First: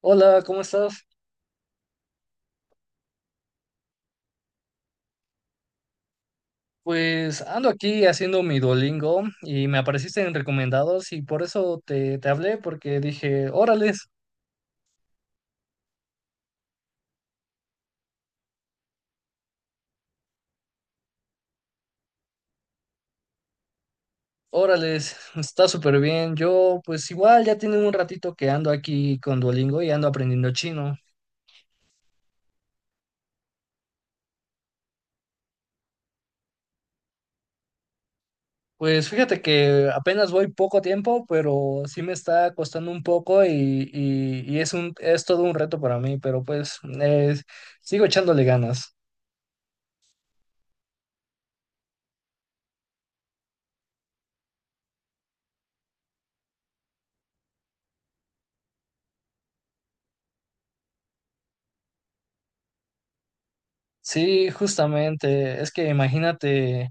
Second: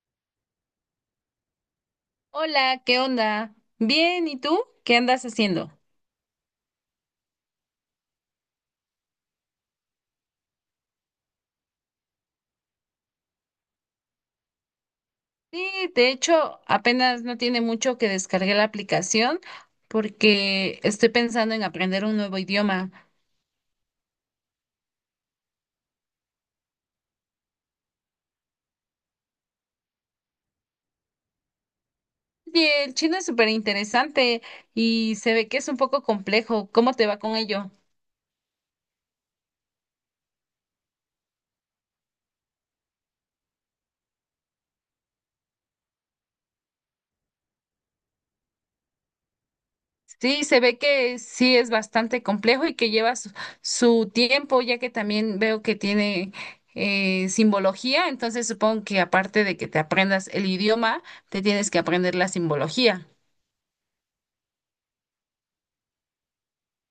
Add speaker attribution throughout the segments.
Speaker 1: Hola, ¿cómo estás?
Speaker 2: Hola, ¿qué onda? Bien, ¿y tú? ¿Qué andas haciendo?
Speaker 1: Pues ando aquí haciendo mi Duolingo y me apareciste en recomendados y por eso te hablé porque dije, órales,
Speaker 2: Sí, de hecho, apenas no tiene mucho que descargué la aplicación porque estoy pensando en aprender un nuevo idioma.
Speaker 1: órales, está súper bien. Yo pues igual ya tiene un ratito que ando aquí con Duolingo y ando aprendiendo chino.
Speaker 2: Oye, el chino es súper interesante y se ve que es un poco complejo. ¿Cómo te va con ello?
Speaker 1: Pues fíjate que apenas voy poco tiempo, pero sí me está costando un poco y es un, es todo un reto para mí, pero pues sigo echándole ganas.
Speaker 2: Sí, se ve que sí es bastante complejo y que lleva su tiempo, ya que también veo que tiene simbología. Entonces supongo que aparte de que te aprendas el idioma, te tienes que aprender la simbología.
Speaker 1: Sí, justamente, es que imagínate.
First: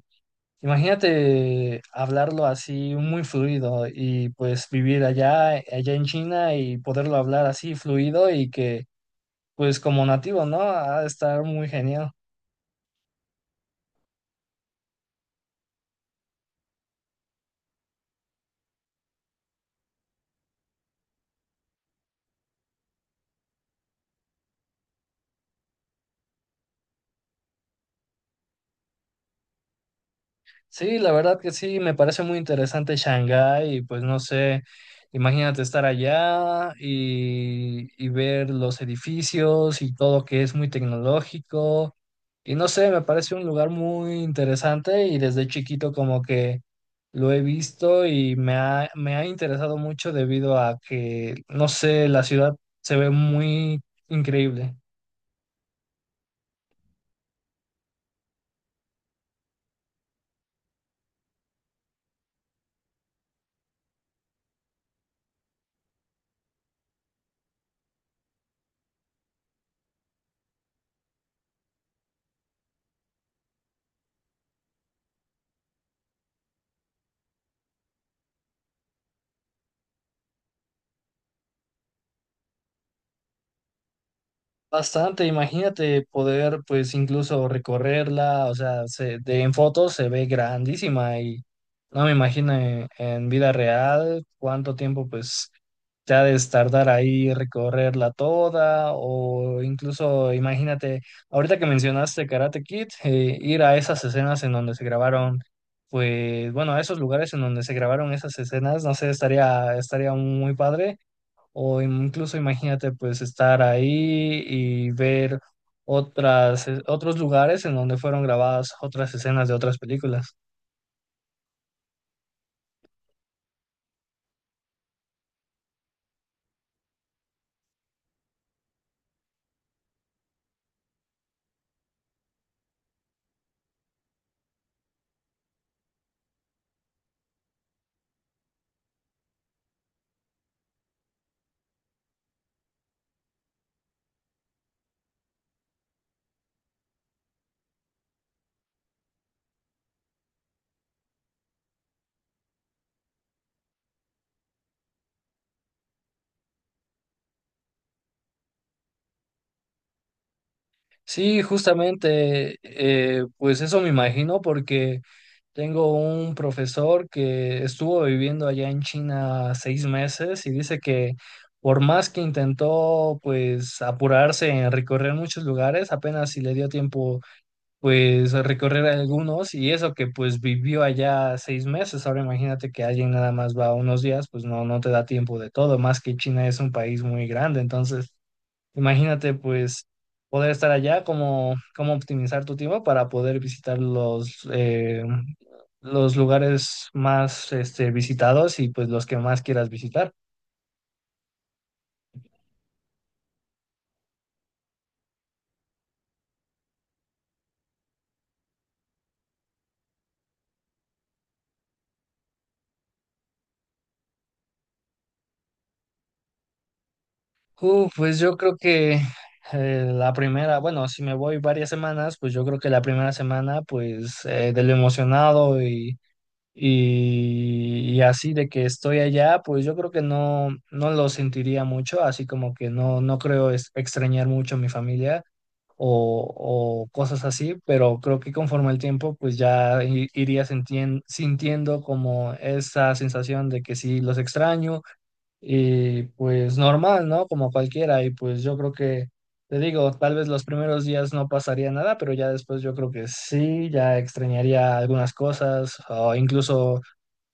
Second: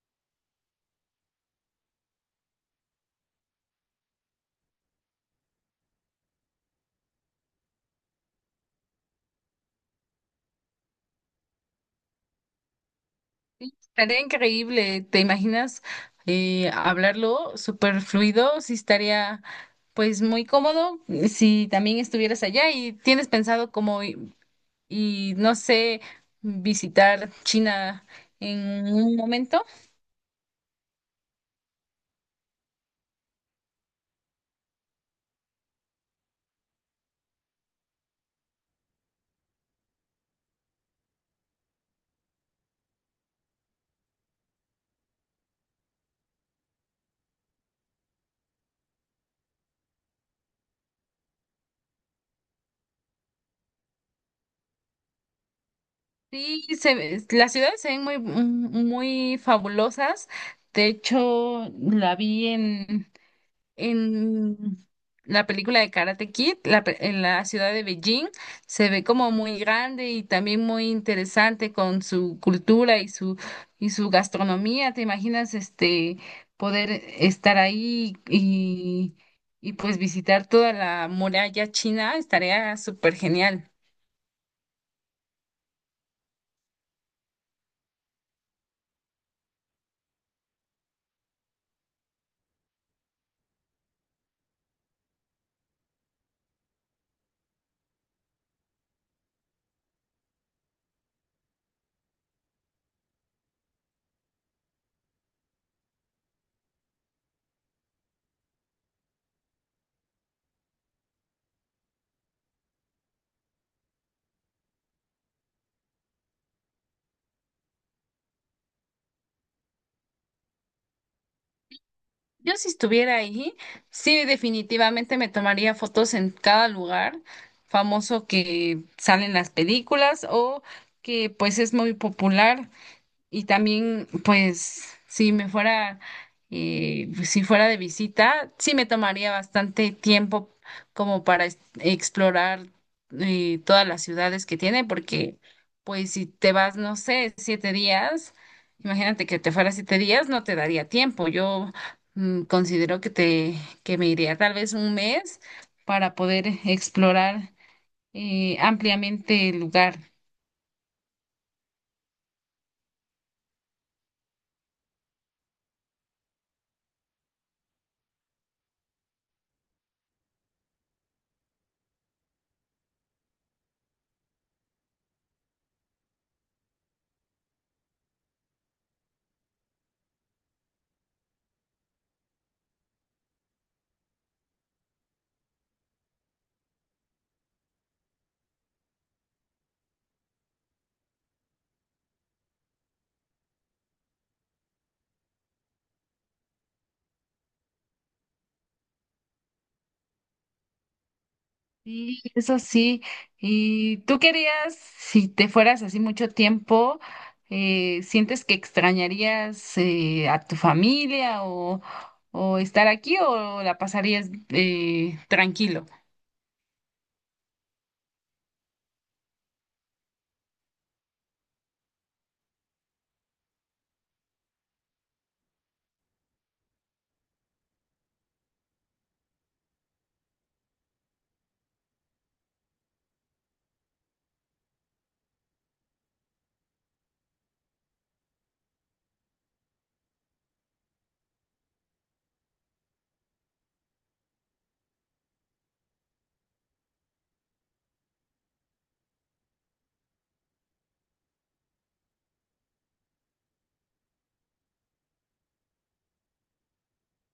Speaker 1: Imagínate hablarlo así muy fluido y pues vivir allá en China y poderlo hablar así fluido y que pues como nativo, ¿no? Ha de estar muy genial.
Speaker 2: Sí, estaría increíble. ¿Te imaginas hablarlo súper fluido? Sí, estaría pues muy cómodo si también estuvieras allá. Y tienes pensado como no sé, visitar China en un momento.
Speaker 1: Sí, la verdad que sí, me parece muy interesante Shanghái y pues no sé, imagínate estar allá y ver los edificios y todo que es muy tecnológico y no sé, me parece un lugar muy interesante y desde chiquito como que lo he visto y me ha interesado mucho debido a que, no sé, la ciudad se ve muy increíble.
Speaker 2: Sí, las ciudades se ven muy, muy fabulosas. De hecho, la vi en En la película de Karate Kid, en la ciudad de Beijing. Se ve como muy grande y también muy interesante con su cultura y su gastronomía. ¿Te imaginas este poder estar ahí pues visitar toda la muralla china? Estaría súper genial.
Speaker 1: Bastante, imagínate poder pues incluso recorrerla, o sea, en fotos se ve grandísima y no me imagino en vida real cuánto tiempo pues te ha de tardar ahí recorrerla toda o incluso imagínate, ahorita que mencionaste Karate Kid, ir a esas escenas en donde se grabaron, pues bueno, a esos lugares en donde se grabaron esas escenas, no sé, estaría muy padre. O incluso imagínate pues estar ahí y ver otras, otros lugares en donde fueron grabadas otras escenas de otras películas.
Speaker 2: Yo, si estuviera ahí, sí, definitivamente me tomaría fotos en cada lugar famoso que salen las películas o que pues es muy popular. Y también, pues, si fuera de visita, sí me tomaría bastante tiempo como para explorar todas las ciudades que tiene, porque, pues, si te vas, no sé, 7 días, imagínate que te fuera 7 días, no te daría tiempo. Yo, considero que me iría tal vez un mes para poder explorar ampliamente el lugar.
Speaker 1: Sí, justamente, pues eso me imagino porque tengo un profesor que estuvo viviendo allá en China 6 meses y dice que por más que intentó pues apurarse en recorrer muchos lugares, apenas si le dio tiempo pues recorrer algunos y eso que pues vivió allá 6 meses. Ahora imagínate que alguien nada más va unos días, pues no, no te da tiempo de todo, más que China es un país muy grande. Entonces, imagínate pues poder estar allá, cómo, cómo optimizar tu tiempo para poder visitar los lugares más este, visitados y pues los que más quieras visitar.
Speaker 2: Sí, eso sí. ¿Y tú querías, si te fueras así mucho tiempo, sientes que extrañarías a tu familia o estar aquí, o la pasarías tranquilo?
Speaker 1: Pues yo creo que la primera, bueno, si me voy varias semanas, pues yo creo que la primera semana, pues de lo emocionado y así de que estoy allá, pues yo creo que no, no lo sentiría mucho, así como que no, extrañar mucho a mi familia o cosas así, pero creo que conforme el tiempo, pues ya iría sintiendo como esa sensación de que sí los extraño y pues normal, ¿no? Como cualquiera. Y pues yo creo que, te digo, tal vez los primeros días no pasaría nada, pero ya después yo creo que sí, ya extrañaría algunas cosas o incluso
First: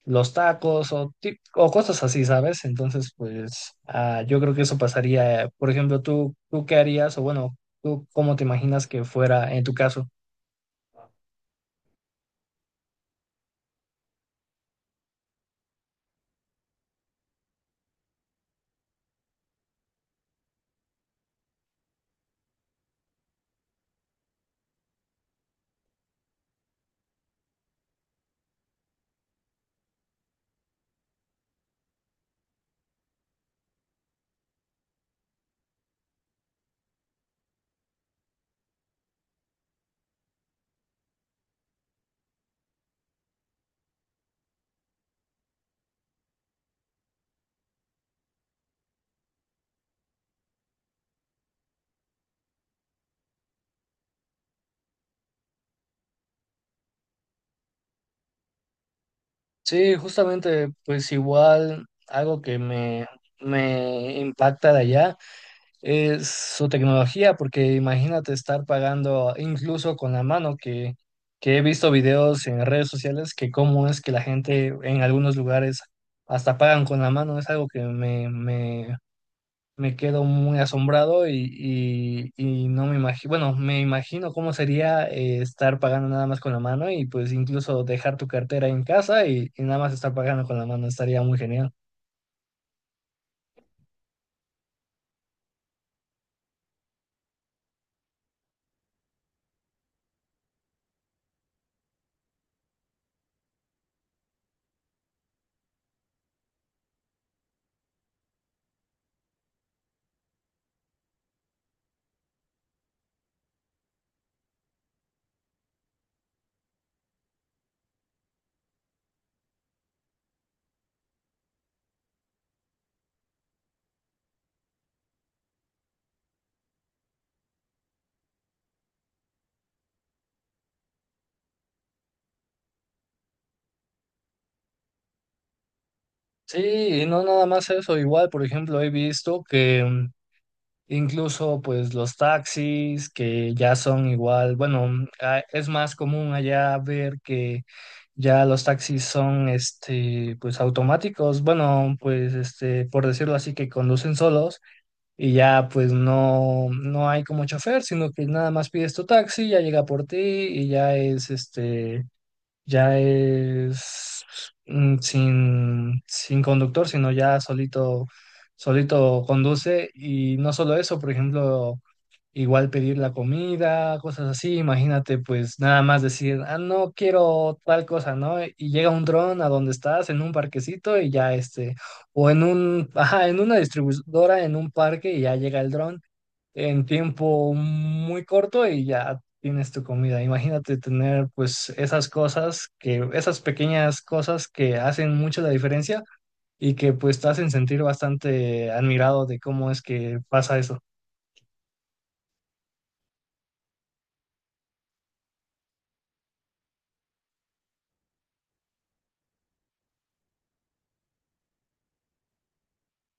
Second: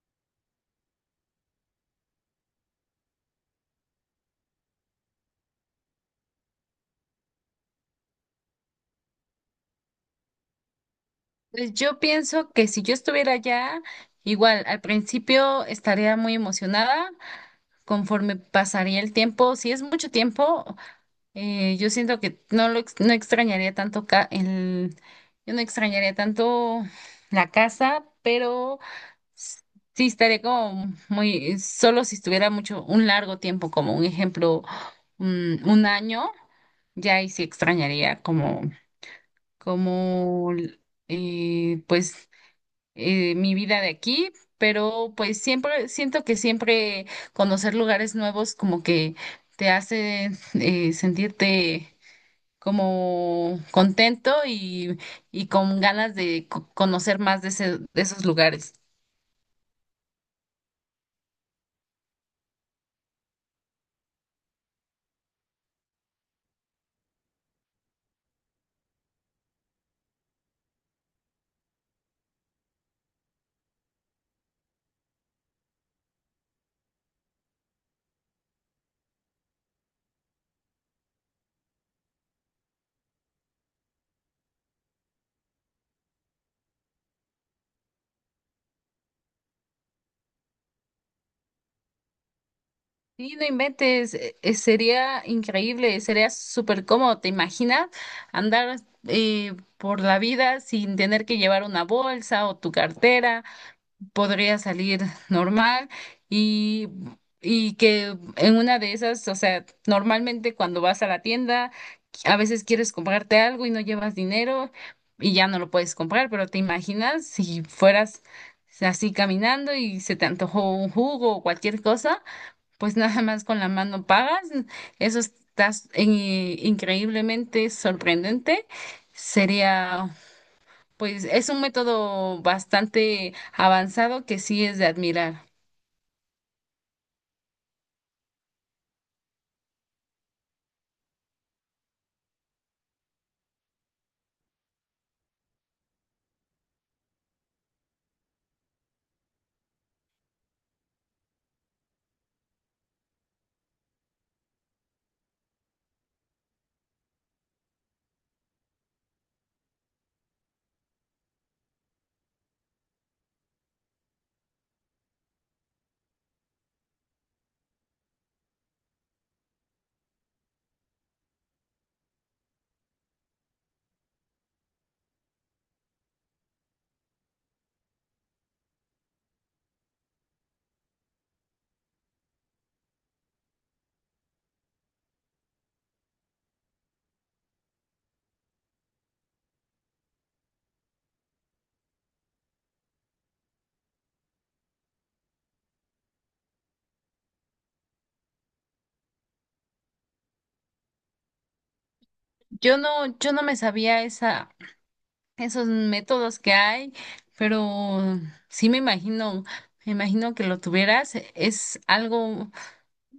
Speaker 1: los tacos o cosas así, ¿sabes? Entonces, pues yo creo que eso pasaría. Por ejemplo, ¿tú qué harías? O bueno, ¿tú cómo te imaginas que fuera en tu caso?
Speaker 2: Pues yo pienso que si yo estuviera allá, igual al principio estaría muy emocionada. Conforme pasaría el tiempo, si es mucho tiempo, yo siento que no extrañaría tanto yo no extrañaría tanto la casa, pero s- sí estaría como muy solo si estuviera mucho, un largo tiempo, como un ejemplo, un año. Ya ahí sí extrañaría como eh, pues mi vida de aquí, pero pues siempre siento que siempre conocer lugares nuevos como que te hace sentirte como contento con ganas de conocer más de esos lugares.
Speaker 1: Sí, justamente, pues igual algo que me impacta de allá. Es su tecnología, porque imagínate estar pagando incluso con la mano, que he visto videos en redes sociales que cómo es que la gente en algunos lugares hasta pagan con la mano, es algo que me quedo muy asombrado y no me imagino, bueno, me imagino cómo sería estar pagando nada más con la mano y pues incluso dejar tu cartera en casa y nada más estar pagando con la mano, estaría muy genial.
Speaker 2: Sí, no inventes, sería increíble, sería súper cómodo. ¿Te imaginas? Andar por la vida sin tener que llevar una bolsa o tu cartera. Podría salir normal y, que en una de esas, o sea, normalmente cuando vas a la tienda a veces quieres comprarte algo y no llevas dinero y ya no lo puedes comprar, pero te imaginas si fueras así caminando y se te antojó un jugo o cualquier cosa, pues nada más con la mano pagas. Eso estás increíblemente sorprendente. Sería pues Es un método bastante avanzado que sí es de admirar.
Speaker 1: Sí, y no nada más eso, igual, por ejemplo, he visto que incluso pues los taxis que ya son igual, bueno, es más común allá ver que ya los taxis son este pues automáticos, bueno, pues este por decirlo así que conducen solos y ya pues no hay como chofer, sino que nada más pides tu taxi, ya llega por ti y ya es ya es sin conductor, sino ya solito, solito conduce. Y no solo eso, por ejemplo, igual pedir la comida, cosas así. Imagínate, pues nada más decir, ah, no quiero tal cosa, ¿no? Y llega un dron a donde estás, en un parquecito, y ya este, o en un, ajá, en una distribuidora, en un parque, y ya llega el dron en tiempo muy corto y ya tienes tu comida. Imagínate tener pues esas cosas que, esas pequeñas cosas que hacen mucho la diferencia y que pues te hacen sentir bastante admirado de cómo es que pasa eso.
Speaker 2: Yo no me sabía esos métodos que hay, pero sí me imagino, que lo tuvieras. Es algo,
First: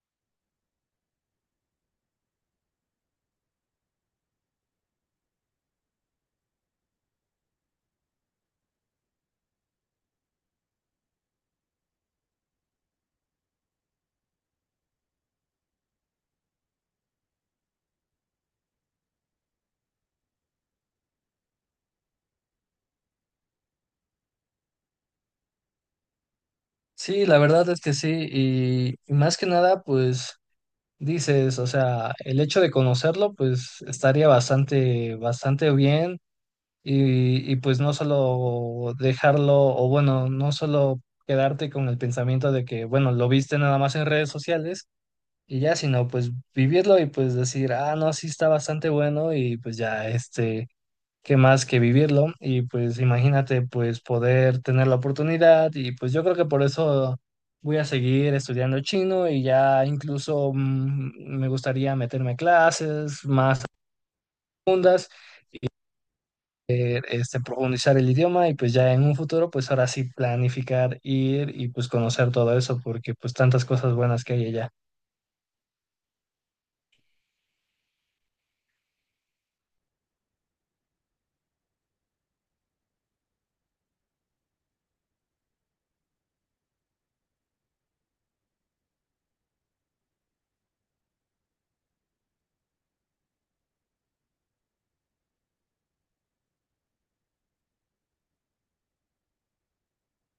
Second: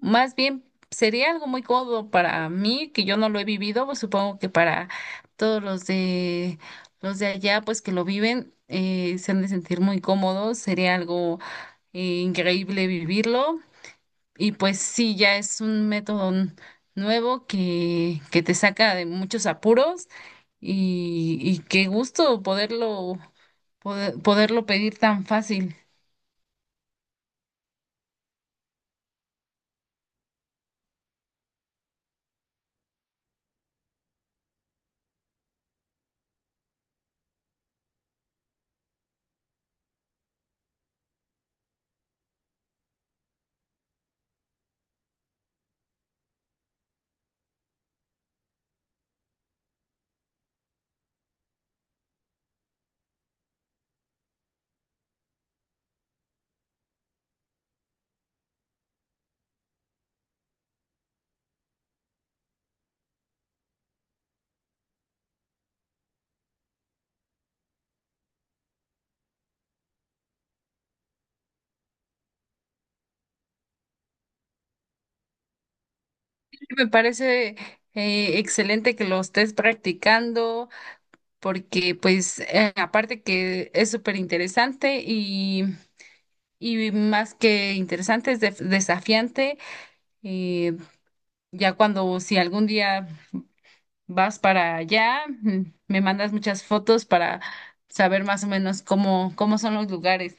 Speaker 2: más bien sería algo muy cómodo para mí, que yo no lo he vivido. Pues supongo que para todos los de allá, pues que lo viven, se han de sentir muy cómodos. Sería algo increíble vivirlo. Y pues sí, ya es un método nuevo que te saca de muchos apuros qué gusto poderlo pedir tan fácil.
Speaker 1: Sí, la verdad es que sí, y más que nada pues dices, o sea, el hecho de conocerlo pues estaría bastante bien y pues no solo dejarlo, o bueno, no solo quedarte con el pensamiento de que, bueno, lo viste nada más en redes sociales y ya, sino pues vivirlo y pues decir, ah, no, sí está bastante bueno y pues ya, este, qué más que vivirlo y pues imagínate pues poder tener la oportunidad y pues yo creo que por eso... Voy a seguir estudiando chino y ya incluso me gustaría meterme a clases más profundas este, profundizar el idioma y pues ya en un futuro, pues ahora sí planificar ir y pues conocer todo eso, porque pues tantas cosas buenas que hay allá.
Speaker 2: Sí, me parece excelente que lo estés practicando, porque pues aparte que es súper interesante más que interesante, es desafiante. eh, ya cuando si algún día vas para allá, me mandas muchas fotos para saber más o menos cómo son los lugares.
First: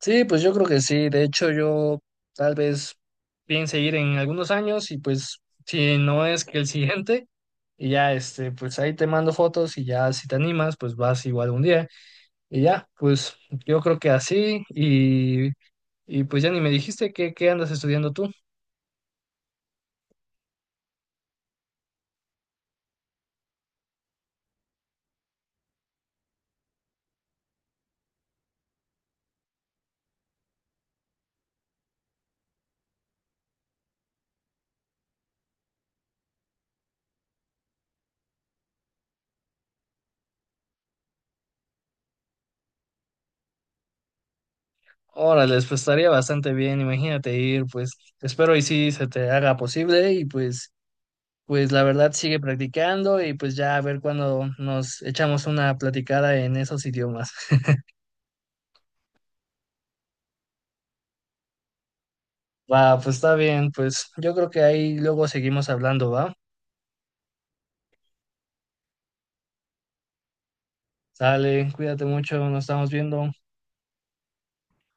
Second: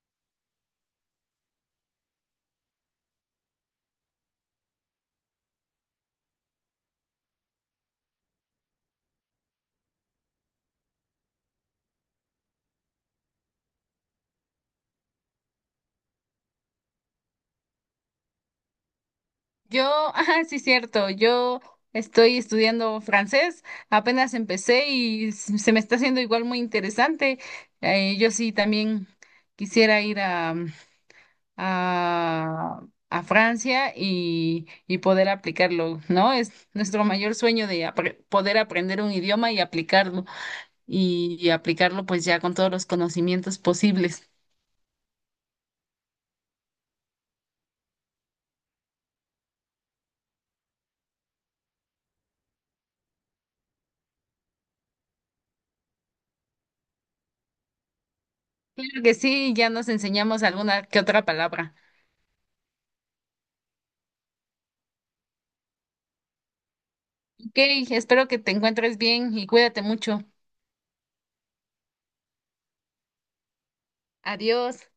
Speaker 1: Sí, pues yo creo que sí. De hecho, yo tal vez piense ir en algunos años y pues si no es que el siguiente. Y ya, este, pues ahí te mando fotos y ya si te animas, pues vas igual un día. Y ya, pues yo creo que así y pues ya ni me dijiste que, qué andas estudiando tú.
Speaker 2: Yo, ah, sí, cierto, yo estoy estudiando francés, apenas empecé y se me está haciendo igual muy interesante. Yo sí también quisiera ir a, a Francia poder aplicarlo, ¿no? Es nuestro mayor sueño de poder aprender un idioma y aplicarlo aplicarlo, pues ya, con todos los conocimientos posibles.
Speaker 1: Órale, pues estaría bastante bien, imagínate ir, pues espero y sí se te haga posible y pues, pues la verdad sigue practicando y pues ya a ver cuando nos echamos una platicada en esos idiomas.
Speaker 2: Claro que sí, ya nos enseñamos alguna que otra palabra.
Speaker 1: Va, pues está bien, pues yo creo que ahí luego seguimos hablando, ¿va?
Speaker 2: Ok, espero que te encuentres bien y cuídate mucho.
Speaker 1: Sale, cuídate mucho, nos estamos viendo.
Speaker 2: Adiós.